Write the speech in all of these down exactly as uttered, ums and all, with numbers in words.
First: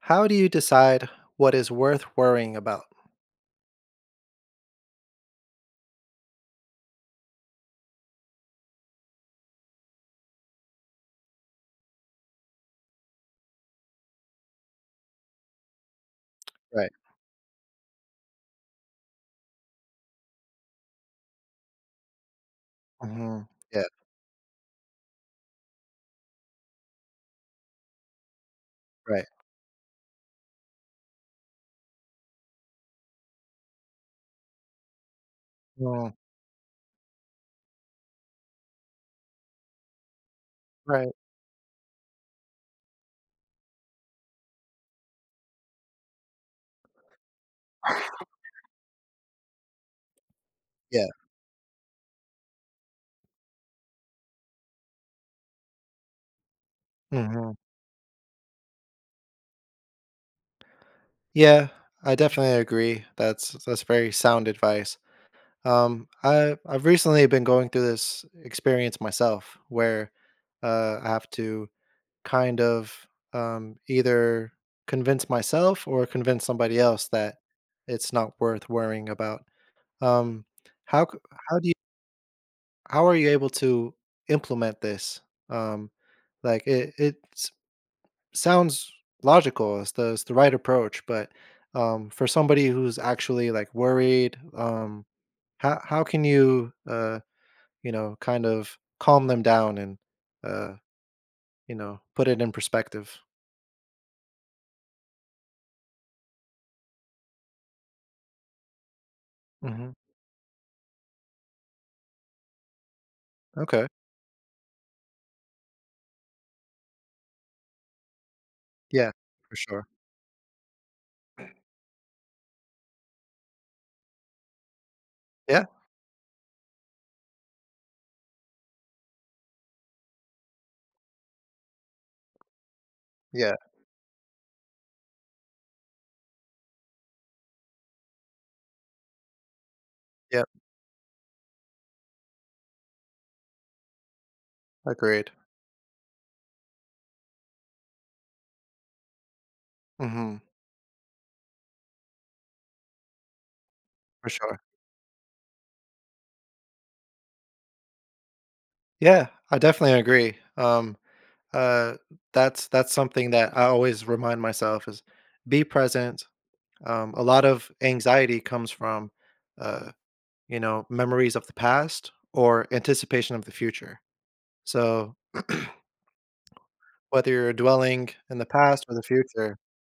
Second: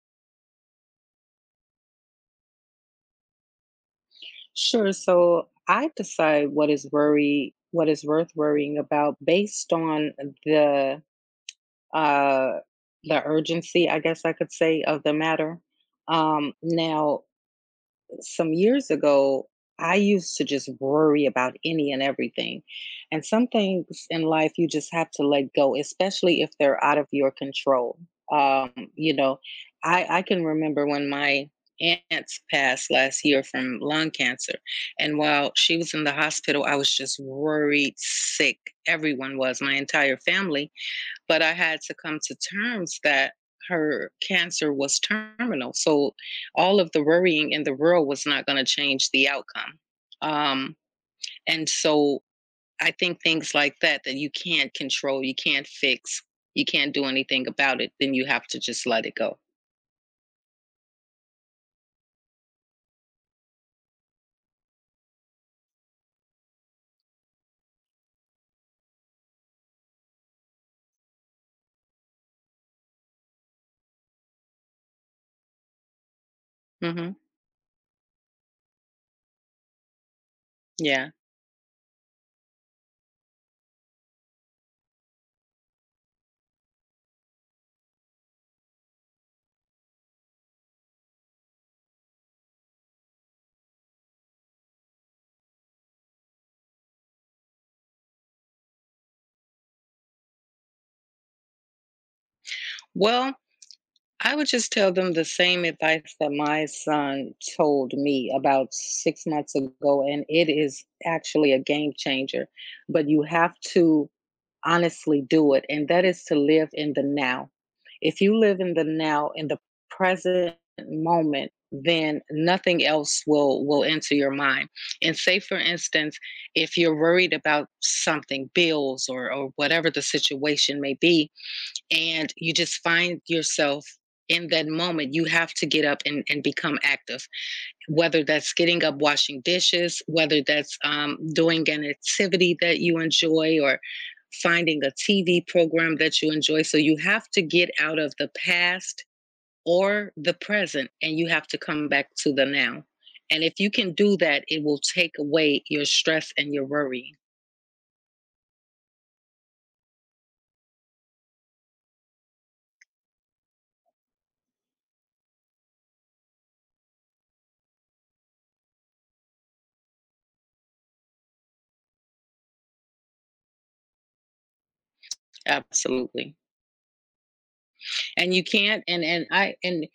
How do you decide what is worth worrying about? Sure. So I decide what is worry, what is worth worrying about based on the uh the urgency, I guess I could say, of the matter. Um Right. Now some years ago, I used to just worry about any and everything. And some Mhm. Yeah, things in life you just have to let go, especially if they're out of your control. Um, you right. know, I, I can remember when my aunt's passed last year from lung cancer. And while she was in the Mm, hospital, I was just worried, sick. Everyone was, my entire family, right. but I had to come to terms that her cancer was terminal. So all of the worrying in the world was not going to change the outcome. Um, Yeah. and so I think things like that, that you can't control, you can't fix, you can't do anything Mhm. about it, then you have to just let it go. Yeah, I definitely agree. That's that's very sound advice. Um, I I've recently been going through this experience myself where uh, I have to kind of um, either convince myself or convince somebody else hmm that it's not worth worrying about. Um, how Yeah. c- how do you, how are you able to implement this? Um, like it, it s- sounds logical. It's the, it's the right approach, but um, for somebody who's actually like worried, um, how how can you uh, you know kind of calm them down and uh, you know put it in perspective? Well, I would just tell them the same advice that my son told me about six months Hmm. ago, and it is actually a game changer, but you have Okay. to honestly do it, and that is to live in the now. If you live in the Yeah, now, in for the sure. present moment, then nothing else will will enter your mind. And say, for Yeah. instance, if you're worried about something, bills or or whatever the situation may be, and you just find Yeah. yourself in that moment, you have to get up and, and become active, whether that's getting up washing dishes, whether Yeah. that's um, doing an activity that you enjoy, or finding a Agreed. TV program that you enjoy. So you have to get out of the past or the Hmm. present and you have to come back to the now, and if you can do For that sure. it will take away your stress and your worry. Yeah, I definitely agree. Um, Uh, that's that's something that I always remind myself is be present. Um, a lot of anxiety comes from, uh, you know, memories of the past or anticipation of the future. So Absolutely. whether you're dwelling And in you the can't past or the and and I future, and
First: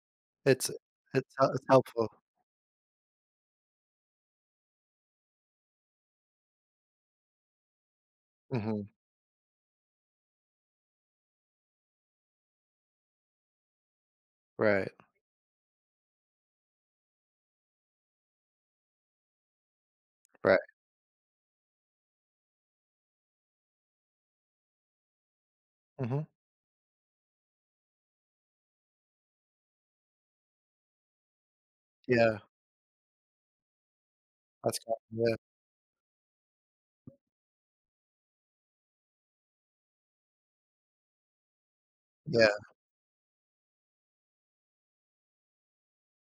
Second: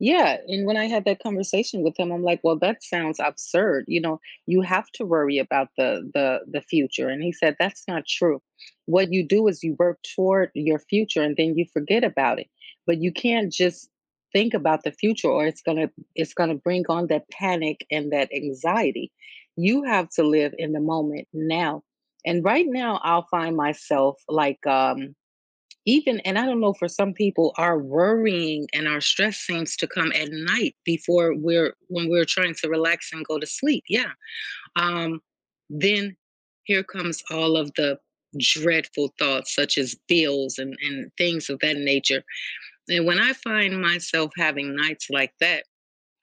Yeah, and it's when I had that it's, hel- it's conversation with helpful. him, I'm like, "Well, that sounds absurd. You know, you have to worry about the the the future." And he said, "That's not true. Hmm. What you do is you work toward your future and then you forget about it. But you can't just think about Right, the future or it's going to it's going to bring on that panic and that anxiety. You have to live right. in the moment now." And right now I'll find myself like, um even Hmm. and I don't know, for some people our worrying and our stress seems to come at night before we're, when we're Yeah, trying to relax and go to sleep. Yeah. that's um yeah, then here comes all of the dreadful thoughts such as bills and and things of that nature. yeah, And when I find myself having nights like that,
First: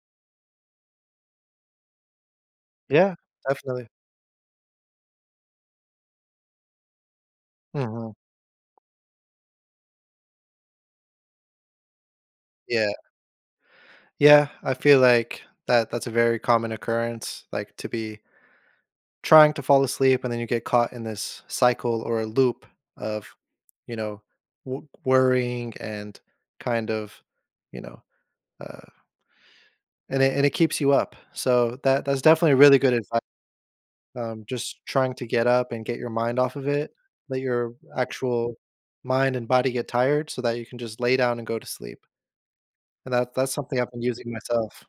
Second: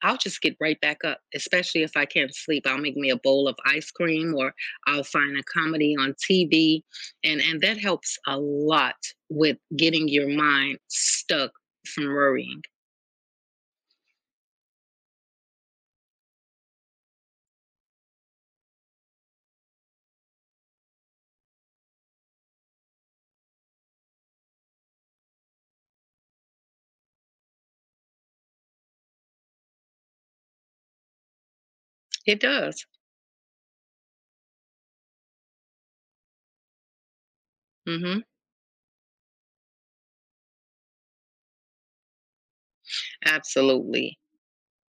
I'll just get right back up, especially if I can't sleep. I'll make me yeah, a bowl of definitely. ice cream, or I'll find a comedy on T V. And, and that Hmm. helps a lot with getting your mind stuck from worrying. Yeah, yeah. I feel like that that's a very common occurrence, like to be trying to fall asleep and then you get caught in this cycle or a loop of, you know, w- worrying and kind of, you know, uh, and it, and it keeps you up, so that that's It definitely really does. good advice, um, just trying to get up and get your mind off of it, let your Mm hmm. actual mind and body get tired so that you can just lay down and go to sleep, and that that's something I've been Absolutely. using myself.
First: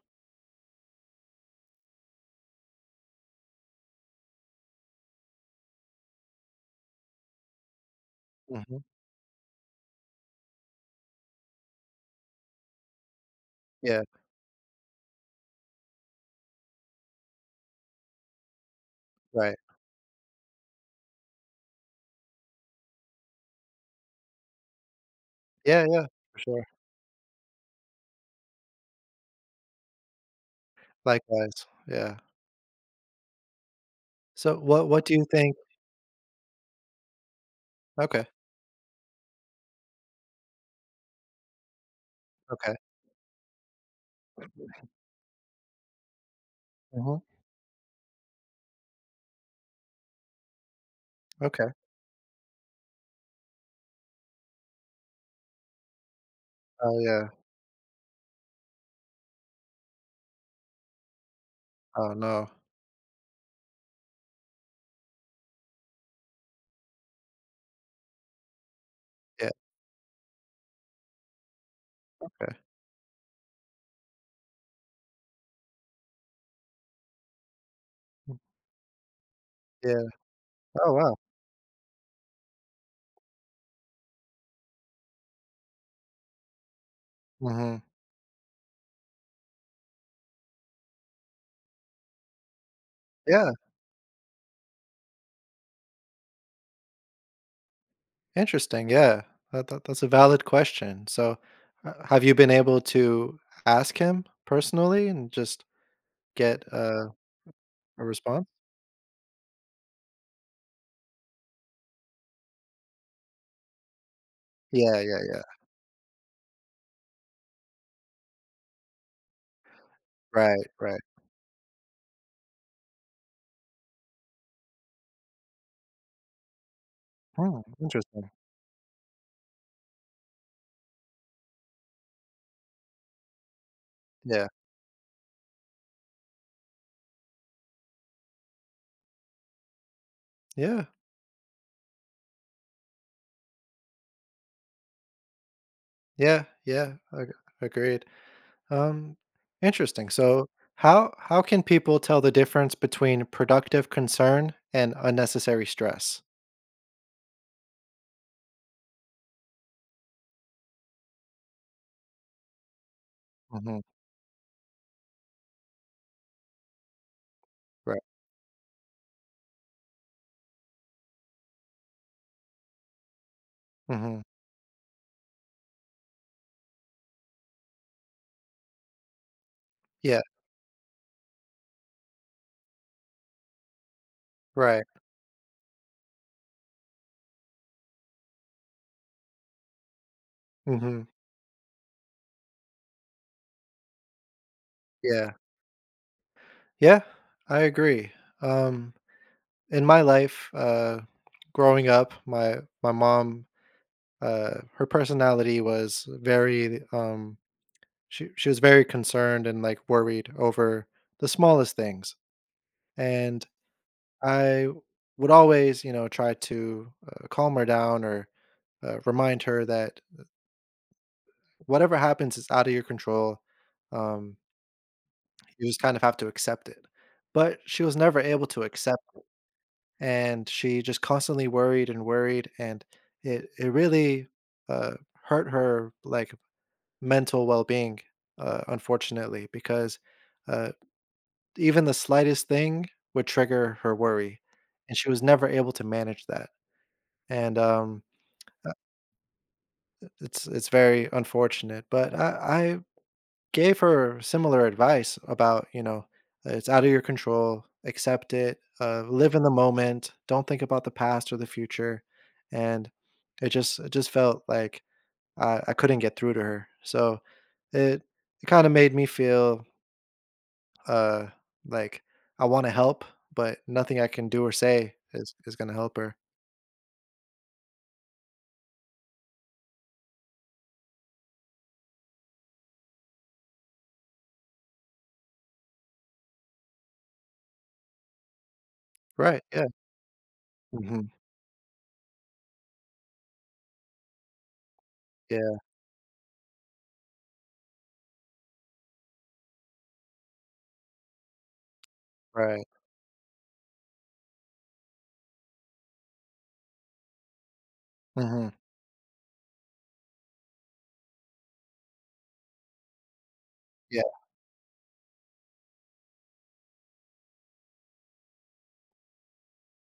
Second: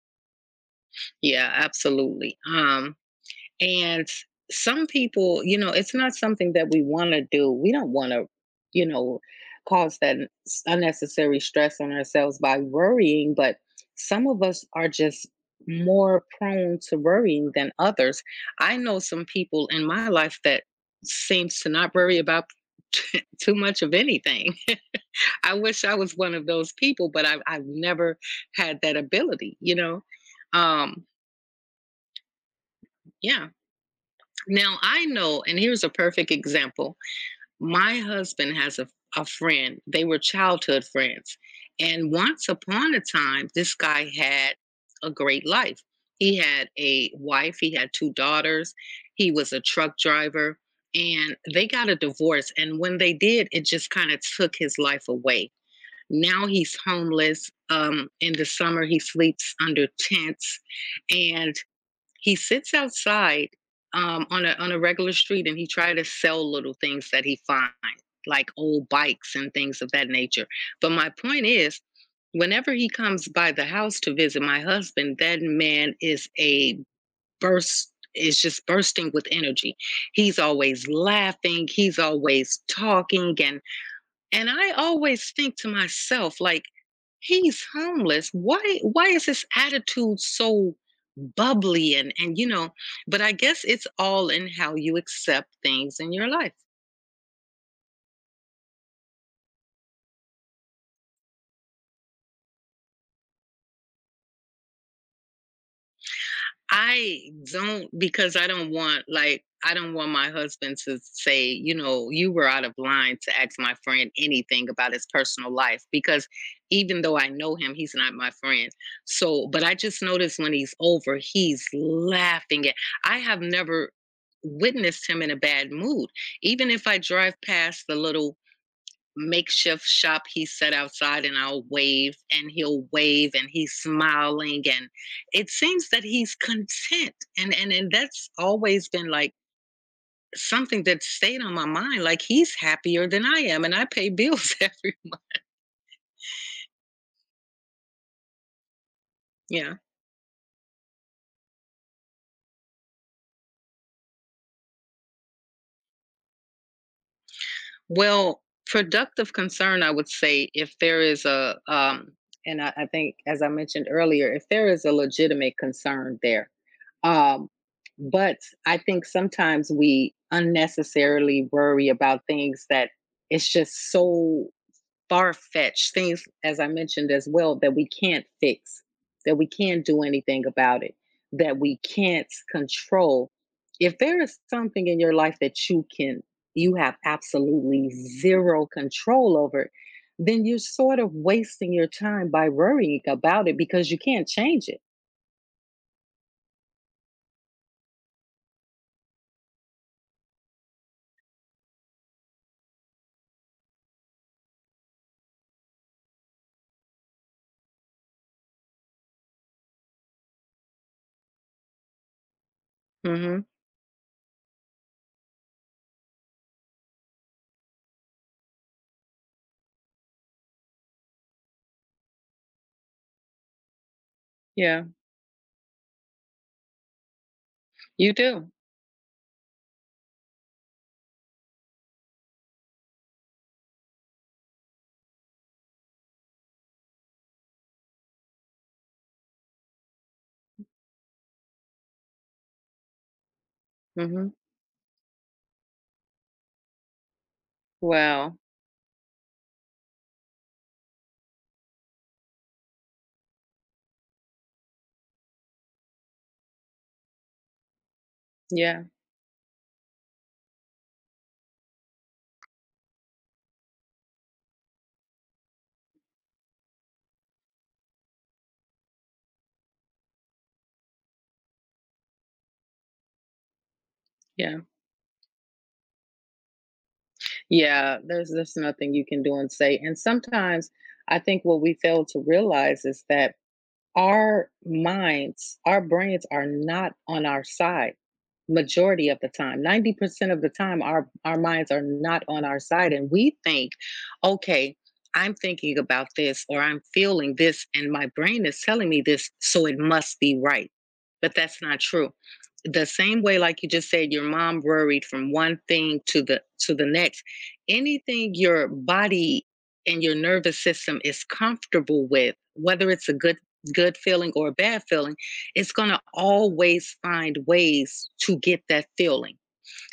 Yeah, absolutely. Um, And some people, you know, it's not something that we want to do. We don't want to, Hmm. you know, cause that n- s- unnecessary stress on ourselves by worrying, but Yeah, some of us are just more prone to worrying than others. I know some right. people in my life that seems to not worry about too much of anything. I wish Yeah, I yeah, was one for of sure. those people, but I've, I've never had that ability, you know? Um, Likewise, yeah. yeah. So Now what I what do you know, think? and here's a perfect example. My Okay. husband has a, a friend, they were childhood friends. And once Okay. upon a time, this guy had a great life. He had a Mhm. wife, he had two daughters, he was a truck driver, and they Okay. got a divorce. And when they did, it just kind of took his life away. Now he's Oh, yeah. homeless. Um, in the summer, he sleeps under tents, and Oh, he no. sits outside um, on a on a regular street, and he try to sell little things that he finds, like old bikes Yeah, and things of that nature. But my point is, okay. whenever he comes by the house to visit my husband, that man is a burst is just bursting with energy. Yeah. He's always Oh, wow. laughing, he's always talking, and and I always think to myself like, he's Mhm. homeless. Why why is his attitude so bubbly and and you know, but I Yeah, guess it's all in how you accept things in your life. interesting, yeah. That that that's a valid question. So, h have you been able to ask him personally and just get, uh, I don't, a because I response? don't want, like I don't want my husband to say, you know, you were out of line to ask my friend anything about Yeah, his yeah, yeah. personal life, because even though I know him, he's not my friend. So, but I just noticed when Right, he's right. over, he's laughing at. I have never witnessed him in a bad mood. Even if I drive Hmm, past the interesting. little makeshift shop he set outside, and I'll wave and he'll wave and he's Yeah. smiling, and it seems that he's content, and and and that's always been like something Yeah. that stayed on my mind, like he's happier than I am and I pay bills every, Yeah, yeah. Ag agreed. Um, yeah. Interesting. So, how how can people tell the difference between productive concern and unnecessary stress? Well, productive concern, I would say, if there is a um and I, I think, as I Mhm. mentioned earlier, if there is a legitimate concern there. Um, but I think sometimes we unnecessarily worry about things that it's just Mhm. so far fetched, things, as I mentioned as well, that we can't fix, that we can't do Yeah, anything about it, that we can't control. If there is right. something in your life that you can, you have absolutely zero control over, then you're sort Mhm. of wasting your time by worrying about it because you can't change it. Yeah. Yeah, I agree. Um, in my life, uh, growing up, my my mom, uh, her personality was very, um, she she was very concerned and like worried over the smallest things, hmm and I would always, you know, try to uh, calm her down or uh, remind her that whatever happens is out of your control. Um, Yeah, You just kind of have to accept it. But she was you never able do. to accept, and she just constantly worried and worried, and it it really uh, hurt her like mental well being, uh, unfortunately, because uh, even the slightest thing would trigger her Mhm. worry, and she was never able to manage that. And um, Wow. uh, it's it's very unfortunate, but I gave her similar advice about, you know, it's out of your control, accept it, Yeah, uh, live in the moment, don't think about the past or the future. And it just, it just felt like I, I couldn't get through to her. So it it kind of made me feel uh like I want to help, but nothing I can do or yeah. say is is gonna help her. Yeah, there's there's nothing you can do and say, and sometimes I think what we fail to realize is that our minds, our brains are not on our side majority of the Right. time. Yeah. ninety percent of the time our Hmm. our minds are not on our side, and we think, okay, I'm Yeah. thinking about this or I'm feeling this and my brain is telling me this, so it must be right. But that's not true. Right. The same way like you just said, your mom worried from one thing to the to the next. Anything Hmm. your body and your nervous system is comfortable with, whether it's a good good Yeah. feeling or a bad feeling, it's going to always find ways to get that feeling.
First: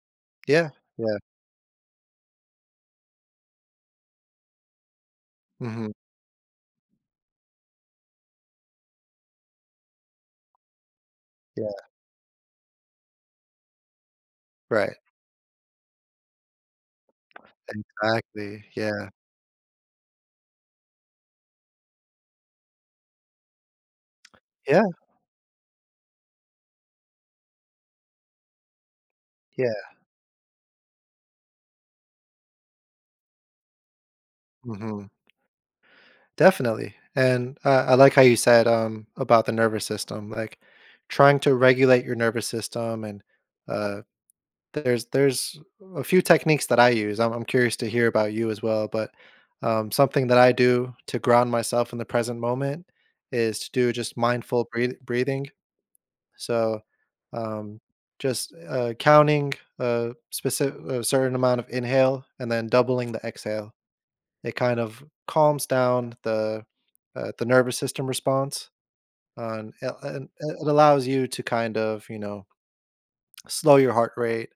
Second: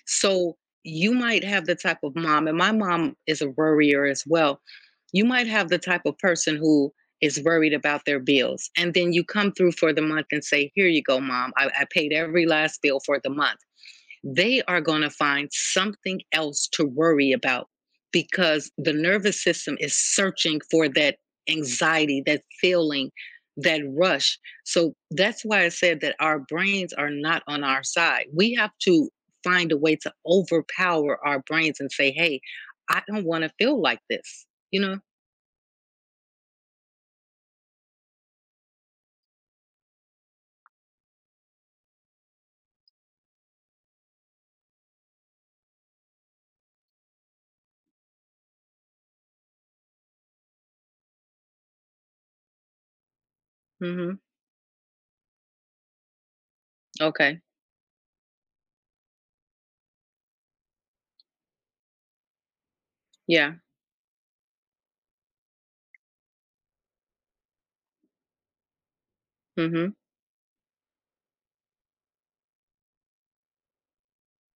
So Yeah. you Yeah. might have the type of mom, and my mom is a worrier as well. You might have the Hmm. type of person who is worried about their bills. And then you come through for the month and say, "Here you go, mom. I, Yeah. I paid every last bill for the month." They are Right. going to find something else to worry about, Exactly. because the Yeah. nervous system is searching for that anxiety, that feeling, that rush. Yeah. So that's why I said that our brains are not on our side. We have to find a Yeah. way to overpower our brains and say, hey, I don't want to feel like this, you know? Mhm. Definitely. And I I like how you said, um, about the nervous system, like trying to regulate your nervous system. And uh, there's there's a few techniques that I use. I'm, I'm curious to hear about you as well. But um, something that I do to ground myself in the present moment is to do just Mm mindful breath- breathing. So hmm. Okay. um, just uh, counting a specific a certain amount of inhale and then doubling the Yeah. exhale, it kind of calms down the, uh, the nervous system response, uh, Mm and hmm. it and it allows you to kind of, you know, slow your heart rate,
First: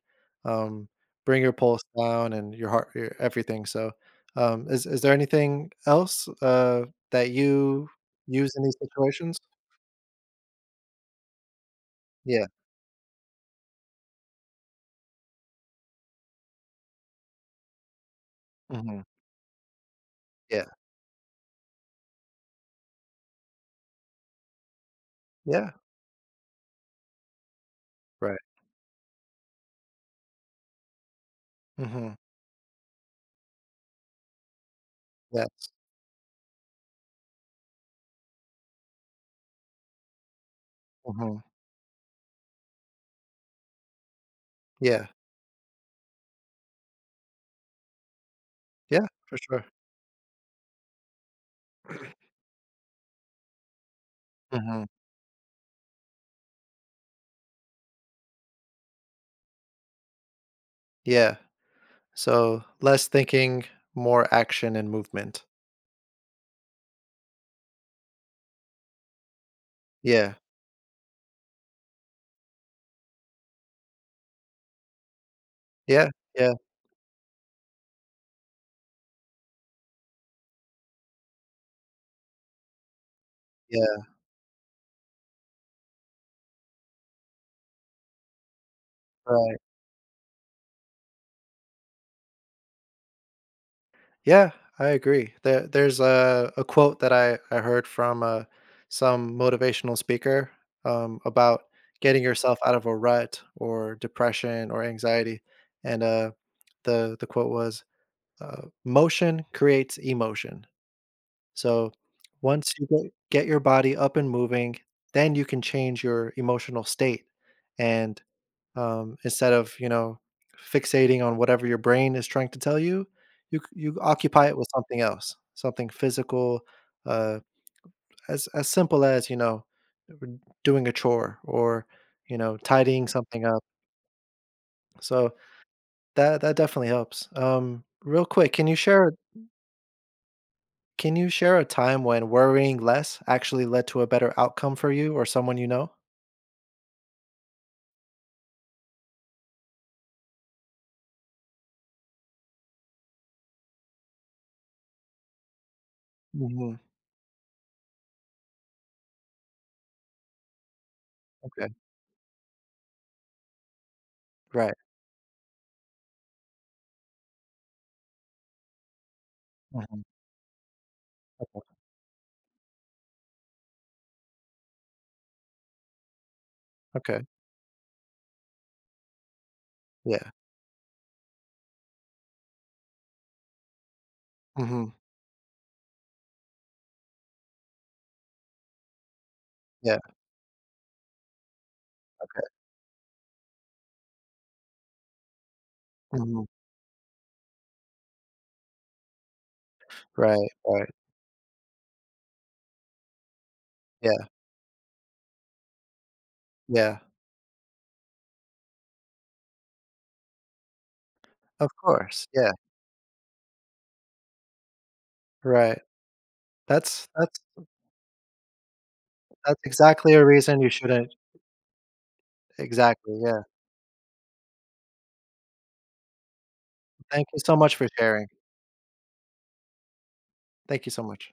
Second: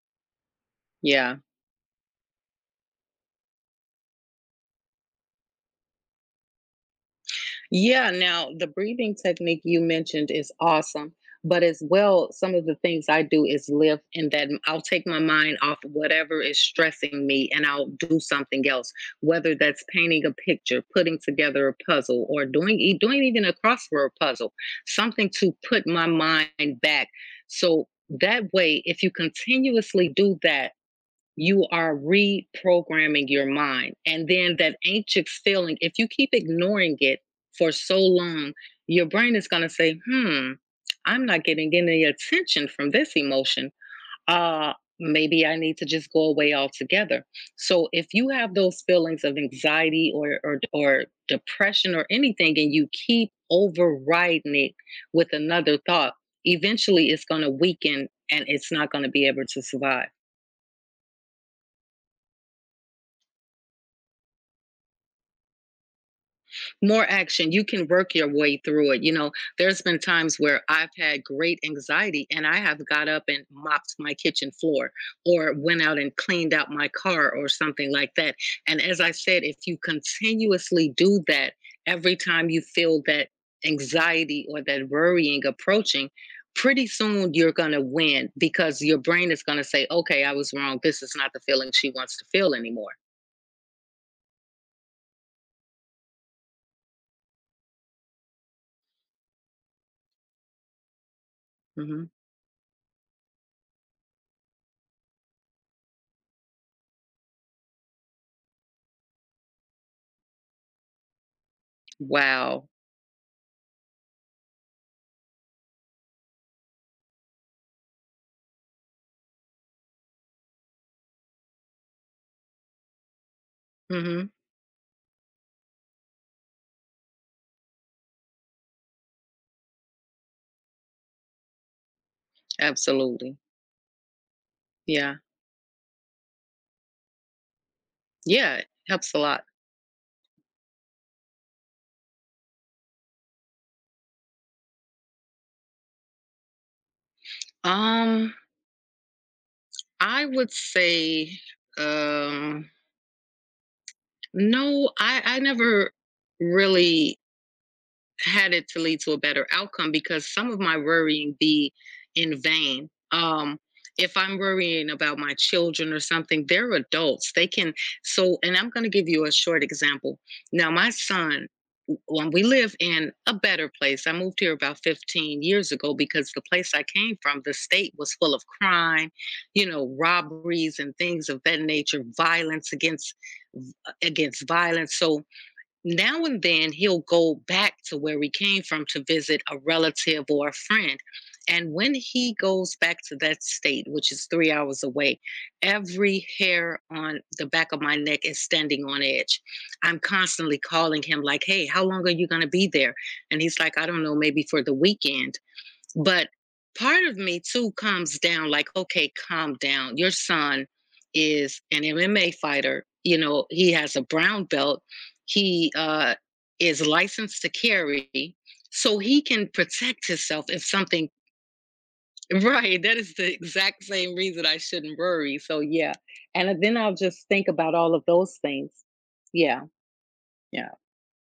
um, Yeah. bring your pulse down and your heart, your everything, so, um, is is there anything else, uh, that you Yeah, now use in the these breathing situations? technique you mentioned is awesome, but as well, Yeah, some of the things I do is lift, and that I I'll take my mind off whatever is stressing me and I'll do something else, mhm, whether that's painting a yeah, picture, putting together a puzzle, or doing e- doing even a crossword puzzle, something to yeah, put my mind back. So right, that way, if you continuously do that, you are mhm, reprogramming your mind. And then that anxious yes, feeling, if you keep ignoring it for so long, your brain is going to say, hmm, I'm mhm, not getting any attention from this emotion. Uh, yeah, Maybe I need to just go away altogether. So if you have those yeah, feelings of for sure, anxiety or, or, or depression or anything, and you keep overriding it mhm, with another thought, eventually it's going to weaken and it's not going to be able to survive. yeah, so less thinking, more action and movement, More action, you can work your way through it, you know. There's been yeah. times where I've had great anxiety and I have got up and mopped my kitchen floor, or went out Yeah, and yeah, cleaned out my car or something like that. And as I said, if you continuously do that, every time you feel that yeah, anxiety or that worrying approaching, pretty soon you're going to win, because your brain is going right. to say, okay, I was wrong, this is not the feeling she wants to feel anymore. Yeah, I agree. There there's a a quote that I I heard from, uh, some motivational speaker, um, about Hmm. getting yourself out of a rut or depression or anxiety, and, uh, the the quote was, uh, "Motion creates emotion." So, Wow. once you get get your body up and moving, then you can change your emotional state, and um, instead of, you know, fixating on whatever your brain is trying to tell you, you c- you Hmm. occupy it with something else, something physical, uh, as as simple as, you know, r- doing a chore or, you know, tidying Absolutely. something up, Yeah. so that that definitely helps. Um real quick, Yeah, can it you share, helps a lot. can you share a time when worrying less actually led to a better outcome for you or someone you know? Um, I would say, um, no, I I never Hmm. really had it to lead to a better outcome, because some of my worrying be Okay. in vain. Um, if I'm Right. worrying about my children or something, they're adults. They can, so, and I'm going to give you a short Hmm. example. Now, my son, Okay. when we live in a better place, I moved here about fifteen years ago because the place I came Okay. from, the state was full of crime, you know, Yeah. robberies and things of that nature, violence against against Hmm. violence. So now and then, he'll go back to where he came from to visit a Yeah. relative or a friend. And when he goes back to that state, which is three hours away, every Hmm. hair on the back of my neck is standing on edge. I'm Right, constantly right. calling him, like, hey, how long are you going to be there? And he's like, I don't know, Yeah. maybe for the weekend. But Yeah, part of me too calms down, like, okay, calm down. Your son is of an course, M M A yeah, fighter. You know, he has a brown belt. He right. uh, is That's that's licensed to carry, so he can that's protect exactly a himself reason if you something. shouldn't. Right, that is Exactly, the yeah. exact same reason I shouldn't worry. So yeah, and then I'll just Thank you think so about much for all of sharing. those things. Yeah, yeah. Thank you so much.